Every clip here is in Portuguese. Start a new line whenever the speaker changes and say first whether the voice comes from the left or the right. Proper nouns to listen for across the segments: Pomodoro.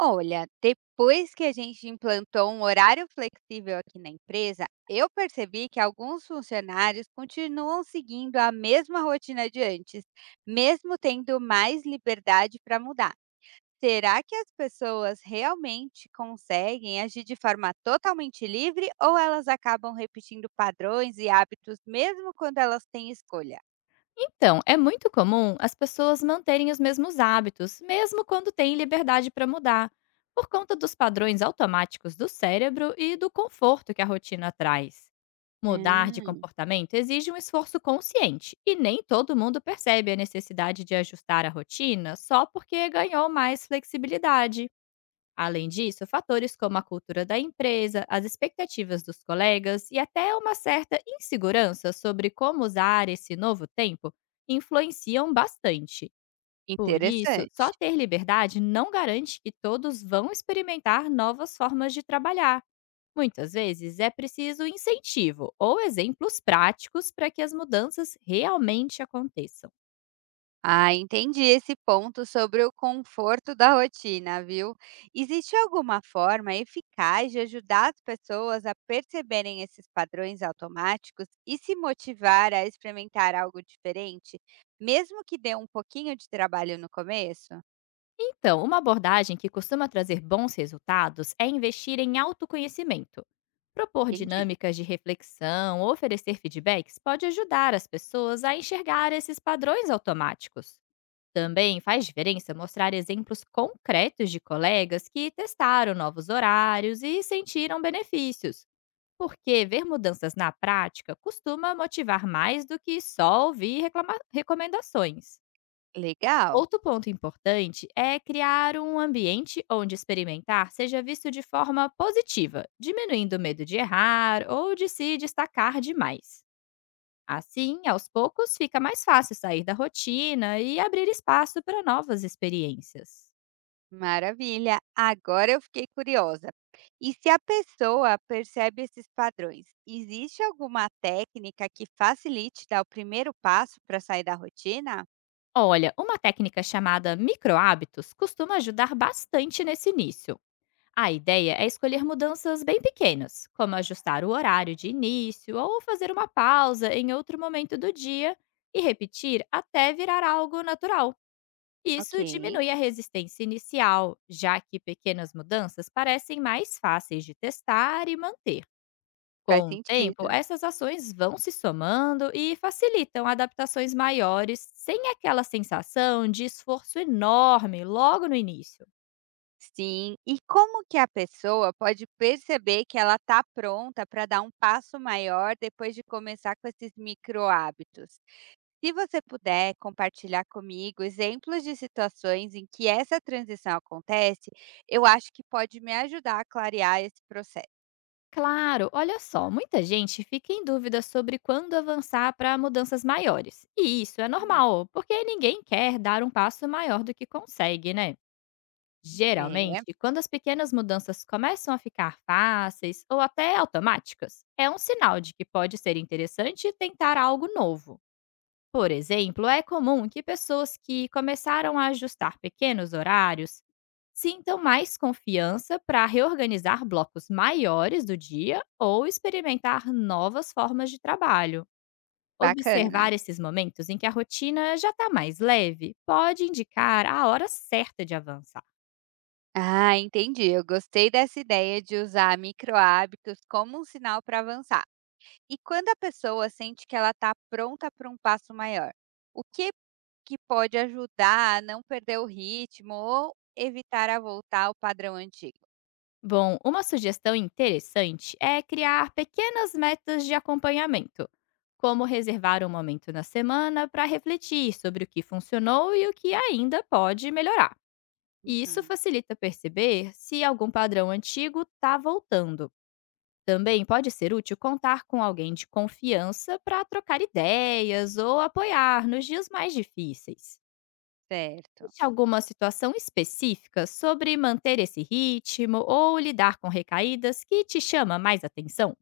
right: Olha, depois que a gente implantou um horário flexível aqui na empresa, eu percebi que alguns funcionários continuam seguindo a mesma rotina de antes, mesmo tendo mais liberdade para mudar. Será que as pessoas realmente conseguem agir de forma totalmente livre ou elas acabam repetindo padrões e hábitos mesmo quando elas têm escolha?
left: Então, é muito comum as pessoas manterem os mesmos hábitos, mesmo quando têm liberdade para mudar, por conta dos padrões automáticos do cérebro e do conforto que a rotina traz. Mudar de
right: Hum,
left: comportamento exige um esforço consciente, e nem todo mundo percebe a necessidade de ajustar a rotina só porque ganhou mais flexibilidade. Além disso, fatores como a cultura da empresa, as expectativas dos colegas e até uma certa insegurança sobre como usar esse novo tempo influenciam bastante. Por isso,
right: interessante.
left: só ter liberdade não garante que todos vão experimentar novas formas de trabalhar. Muitas vezes é preciso incentivo ou exemplos práticos para que as mudanças realmente aconteçam.
right: Ah, entendi esse ponto sobre o conforto da rotina, viu? Existe alguma forma eficaz de ajudar as pessoas a perceberem esses padrões automáticos e se motivar a experimentar algo diferente, mesmo que dê um pouquinho de trabalho no começo?
left: Então, uma abordagem que costuma trazer bons resultados é investir em autoconhecimento. Propor
right: Entendi.
left: dinâmicas de reflexão ou oferecer feedbacks pode ajudar as pessoas a enxergar esses padrões automáticos. Também faz diferença mostrar exemplos concretos de colegas que testaram novos horários e sentiram benefícios, porque ver mudanças na prática costuma motivar mais do que só ouvir recomendações.
right: Legal,
left: Outro ponto importante é criar um ambiente onde experimentar seja visto de forma positiva, diminuindo o medo de errar ou de se destacar demais. Assim, aos poucos, fica mais fácil sair da rotina e abrir espaço para novas experiências.
right: maravilha. Agora eu fiquei curiosa. E se a pessoa percebe esses padrões, existe alguma técnica que facilite dar o primeiro passo para sair da rotina?
left: Olha, uma técnica chamada microhábitos costuma ajudar bastante nesse início. A ideia é escolher mudanças bem pequenas, como ajustar o horário de início ou fazer uma pausa em outro momento do dia e repetir até virar algo natural.
right: Ok,
left: Isso diminui a resistência inicial, já que pequenas mudanças parecem mais fáceis de testar e manter.
right: faz
left: Com o tempo,
right: sentido.
left: essas ações vão se somando e facilitam adaptações maiores, sem aquela sensação de esforço enorme logo no início.
right: Sim, e como que a pessoa pode perceber que ela está pronta para dar um passo maior depois de começar com esses micro-hábitos? Se você puder compartilhar comigo exemplos de situações em que essa transição acontece, eu acho que pode me ajudar a clarear esse processo.
left: Claro, olha só, muita gente fica em dúvida sobre quando avançar para mudanças maiores. E isso é
right: Uhum.
left: normal, porque ninguém quer dar um passo maior do que consegue, né?
right: É,
left: Geralmente, quando as pequenas mudanças começam a ficar fáceis ou até automáticas, é um sinal de que pode ser interessante tentar algo novo. Por exemplo, é comum que pessoas que começaram a ajustar pequenos horários sintam mais confiança para reorganizar blocos maiores do dia ou experimentar novas formas de trabalho.
right: bacana.
left: Observar esses momentos em que a rotina já está mais leve pode indicar a hora certa de avançar.
right: Ah, entendi. Eu gostei dessa ideia de usar micro-hábitos como um sinal para avançar. E quando a pessoa sente que ela está pronta para um passo maior, o que pode ajudar a não perder o ritmo ou evitar a voltar ao padrão antigo?
left: Bom, uma sugestão interessante é criar pequenas metas de acompanhamento, como reservar um momento na semana para refletir sobre o que funcionou e o que ainda pode melhorar. E isso
right: Uhum.
left: facilita perceber se algum padrão antigo está voltando. Também pode ser útil contar com alguém de confiança para trocar ideias ou apoiar nos dias mais difíceis.
right: Certo.
left: Existe alguma situação específica sobre manter esse ritmo ou lidar com recaídas que te chama mais atenção?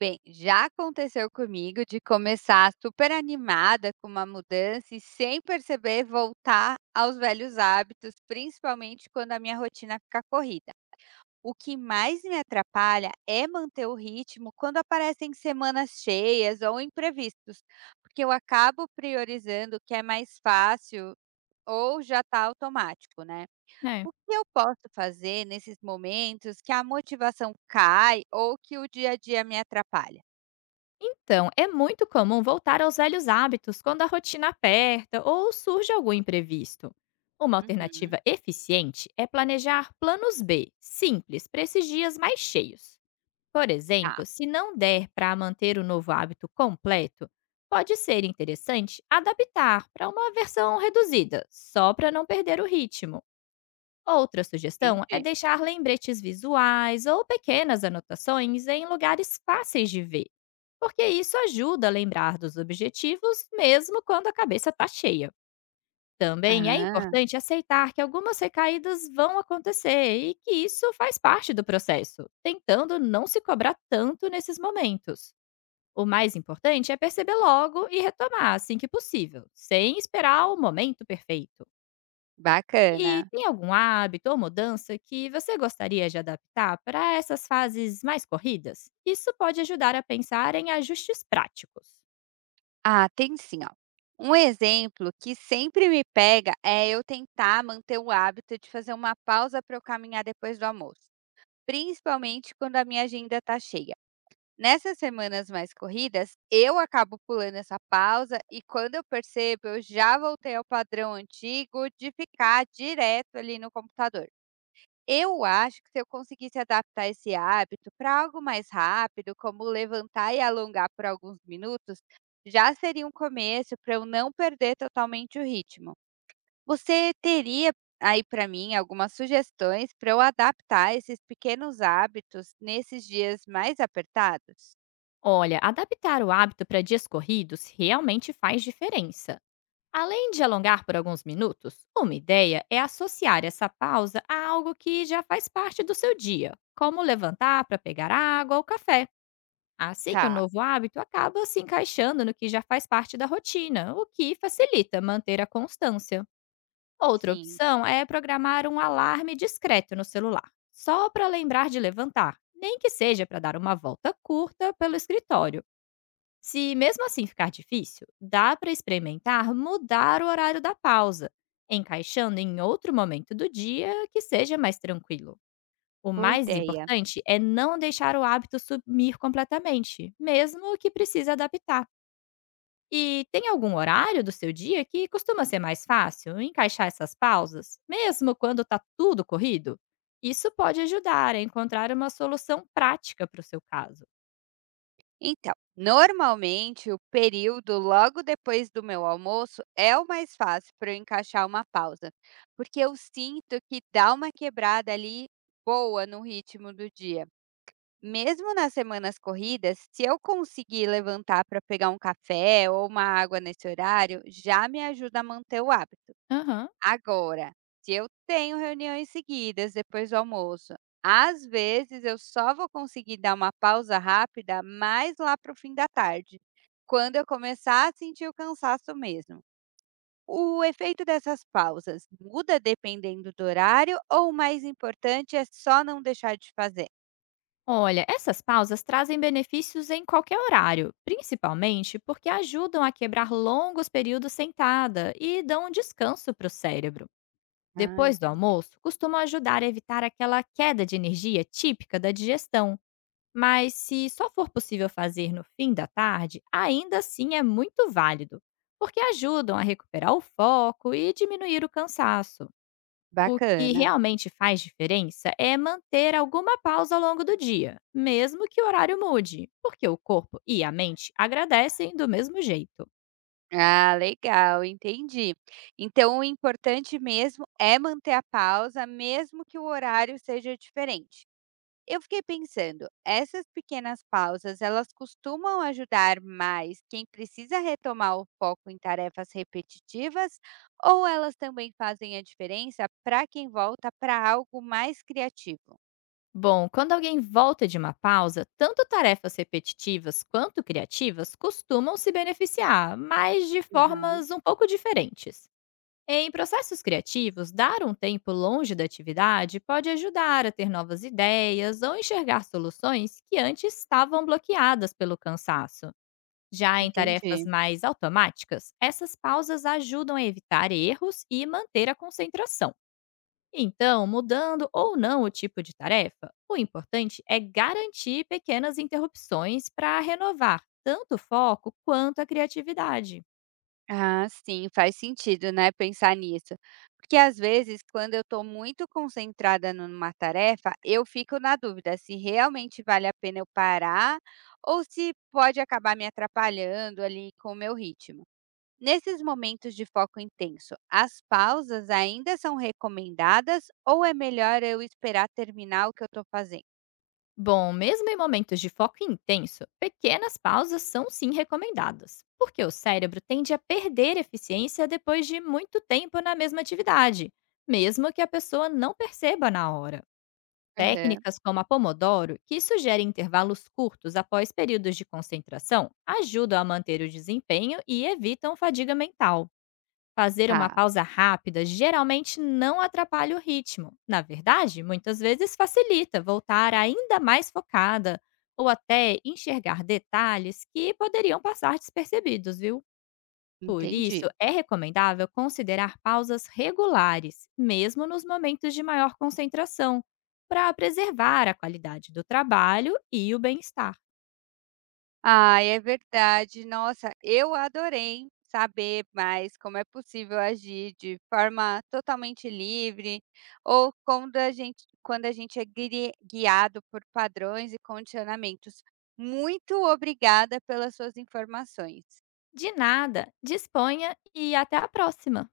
right: Bem, já aconteceu comigo de começar super animada com uma mudança e sem perceber voltar aos velhos hábitos, principalmente quando a minha rotina fica corrida. O que mais me atrapalha é manter o ritmo quando aparecem semanas cheias ou imprevistos, porque eu acabo priorizando o que é mais fácil ou já está automático, né? O que eu posso fazer nesses momentos que a motivação cai ou que o dia a dia me atrapalha?
left: Então, é muito comum voltar aos velhos hábitos quando a rotina aperta ou surge algum imprevisto. Uma
right: Uhum.
left: alternativa eficiente é planejar planos B, simples, para esses dias mais cheios. Por
right: Ah,
left: exemplo, se não der para manter o novo hábito completo, pode ser interessante adaptar para uma versão reduzida, só para não perder o ritmo. Outra sugestão é
right: entendi.
left: deixar lembretes visuais ou pequenas anotações em lugares fáceis de ver porque isso ajuda a lembrar dos objetivos mesmo quando a cabeça está cheia. Também é
right: Ah,
left: importante aceitar que algumas recaídas vão acontecer e que isso faz parte do processo, tentando não se cobrar tanto nesses momentos. O mais importante é perceber logo e retomar assim que possível, sem esperar o momento perfeito. E
right: bacana.
left: tem algum hábito ou mudança que você gostaria de adaptar para essas fases mais corridas? Isso pode ajudar a pensar em ajustes práticos.
right: Ah, tem sim, ó. Um exemplo que sempre me pega é eu tentar manter o hábito de fazer uma pausa para eu caminhar depois do almoço, principalmente quando a minha agenda está cheia. Nessas semanas mais corridas, eu acabo pulando essa pausa e quando eu percebo, eu já voltei ao padrão antigo de ficar direto ali no computador. Eu acho que se eu conseguisse adaptar esse hábito para algo mais rápido, como levantar e alongar por alguns minutos, já seria um começo para eu não perder totalmente o ritmo. Você teria aí para mim algumas sugestões para eu adaptar esses pequenos hábitos nesses dias mais apertados?
left: Olha, adaptar o hábito para dias corridos realmente faz diferença. Além de alongar por alguns minutos, uma ideia é associar essa pausa a algo que já faz parte do seu dia, como levantar para pegar água ou café. Assim, o
right: Tá.
left: novo hábito acaba se encaixando no que já faz parte da rotina, o que facilita manter a constância. Outra
right: Sim,
left: opção é programar um alarme discreto no celular, só para lembrar de levantar, nem que seja para dar uma volta curta pelo escritório. Se mesmo assim ficar difícil, dá para experimentar mudar o horário da pausa, encaixando em outro momento do dia que seja mais tranquilo. O
right: boa
left: mais
right: ideia.
left: importante é não deixar o hábito sumir completamente, mesmo que precise adaptar. E tem algum horário do seu dia que costuma ser mais fácil encaixar essas pausas, mesmo quando está tudo corrido? Isso pode ajudar a encontrar uma solução prática para o seu caso.
right: Então, normalmente o período logo depois do meu almoço é o mais fácil para eu encaixar uma pausa, porque eu sinto que dá uma quebrada ali boa no ritmo do dia. Mesmo nas semanas corridas, se eu conseguir levantar para pegar um café ou uma água nesse horário, já me ajuda a manter o hábito.
left: Aham.
right: Agora, se eu tenho reuniões seguidas depois do almoço, às vezes eu só vou conseguir dar uma pausa rápida mais lá para o fim da tarde, quando eu começar a sentir o cansaço mesmo. O efeito dessas pausas muda dependendo do horário ou o mais importante é só não deixar de fazer?
left: Olha, essas pausas trazem benefícios em qualquer horário, principalmente porque ajudam a quebrar longos períodos sentada e dão um descanso para o cérebro.
right: Ah,
left: Depois do
right: entendi.
left: almoço, costumam ajudar a evitar aquela queda de energia típica da digestão. Mas se só for possível fazer no fim da tarde, ainda assim é muito válido, porque ajudam a recuperar o foco e diminuir o cansaço. O que
right: Bacana.
left: realmente faz diferença é manter alguma pausa ao longo do dia, mesmo que o horário mude, porque o corpo e a mente agradecem do mesmo jeito.
right: Ah, legal, entendi. Então, o importante mesmo é manter a pausa, mesmo que o horário seja diferente. Eu fiquei pensando, essas pequenas pausas, elas costumam ajudar mais quem precisa retomar o foco em tarefas repetitivas ou elas também fazem a diferença para quem volta para algo mais criativo?
left: Bom, quando alguém volta de uma pausa, tanto tarefas repetitivas quanto criativas costumam se beneficiar, mas de
right: Aham,
left: formas um pouco diferentes. Em processos criativos, dar um tempo longe da atividade pode ajudar a ter novas ideias ou enxergar soluções que antes estavam bloqueadas pelo cansaço. Já em tarefas
right: entendi.
left: mais automáticas, essas pausas ajudam a evitar erros e manter a concentração. Então, mudando ou não o tipo de tarefa, o importante é garantir pequenas interrupções para renovar tanto o foco quanto a criatividade.
right: Ah, sim, faz sentido, né, pensar nisso. Porque às vezes, quando eu estou muito concentrada numa tarefa, eu fico na dúvida se realmente vale a pena eu parar ou se pode acabar me atrapalhando ali com o meu ritmo. Nesses momentos de foco intenso, as pausas ainda são recomendadas ou é melhor eu esperar terminar o que eu estou fazendo?
left: Bom, mesmo em momentos de foco intenso, pequenas pausas são sim recomendadas, porque o cérebro tende a perder eficiência depois de muito tempo na mesma atividade, mesmo que a pessoa não perceba na hora.
right: Aham,
left: Técnicas como a Pomodoro, que sugere intervalos curtos após períodos de concentração, ajudam a manter o desempenho e evitam fadiga mental. Fazer uma
right: tá,
left: pausa rápida geralmente não atrapalha o ritmo. Na verdade, muitas vezes facilita voltar ainda mais focada ou até enxergar detalhes que poderiam passar despercebidos, viu? Por isso,
right: entendi.
left: é recomendável considerar pausas regulares, mesmo nos momentos de maior concentração, para preservar a qualidade do trabalho e o bem-estar.
right: Ah, é verdade. Nossa, eu adorei saber mais como é possível agir de forma totalmente livre ou quando a gente é guiado por padrões e condicionamentos. Muito obrigada pelas suas informações.
left: De nada, disponha e até a próxima!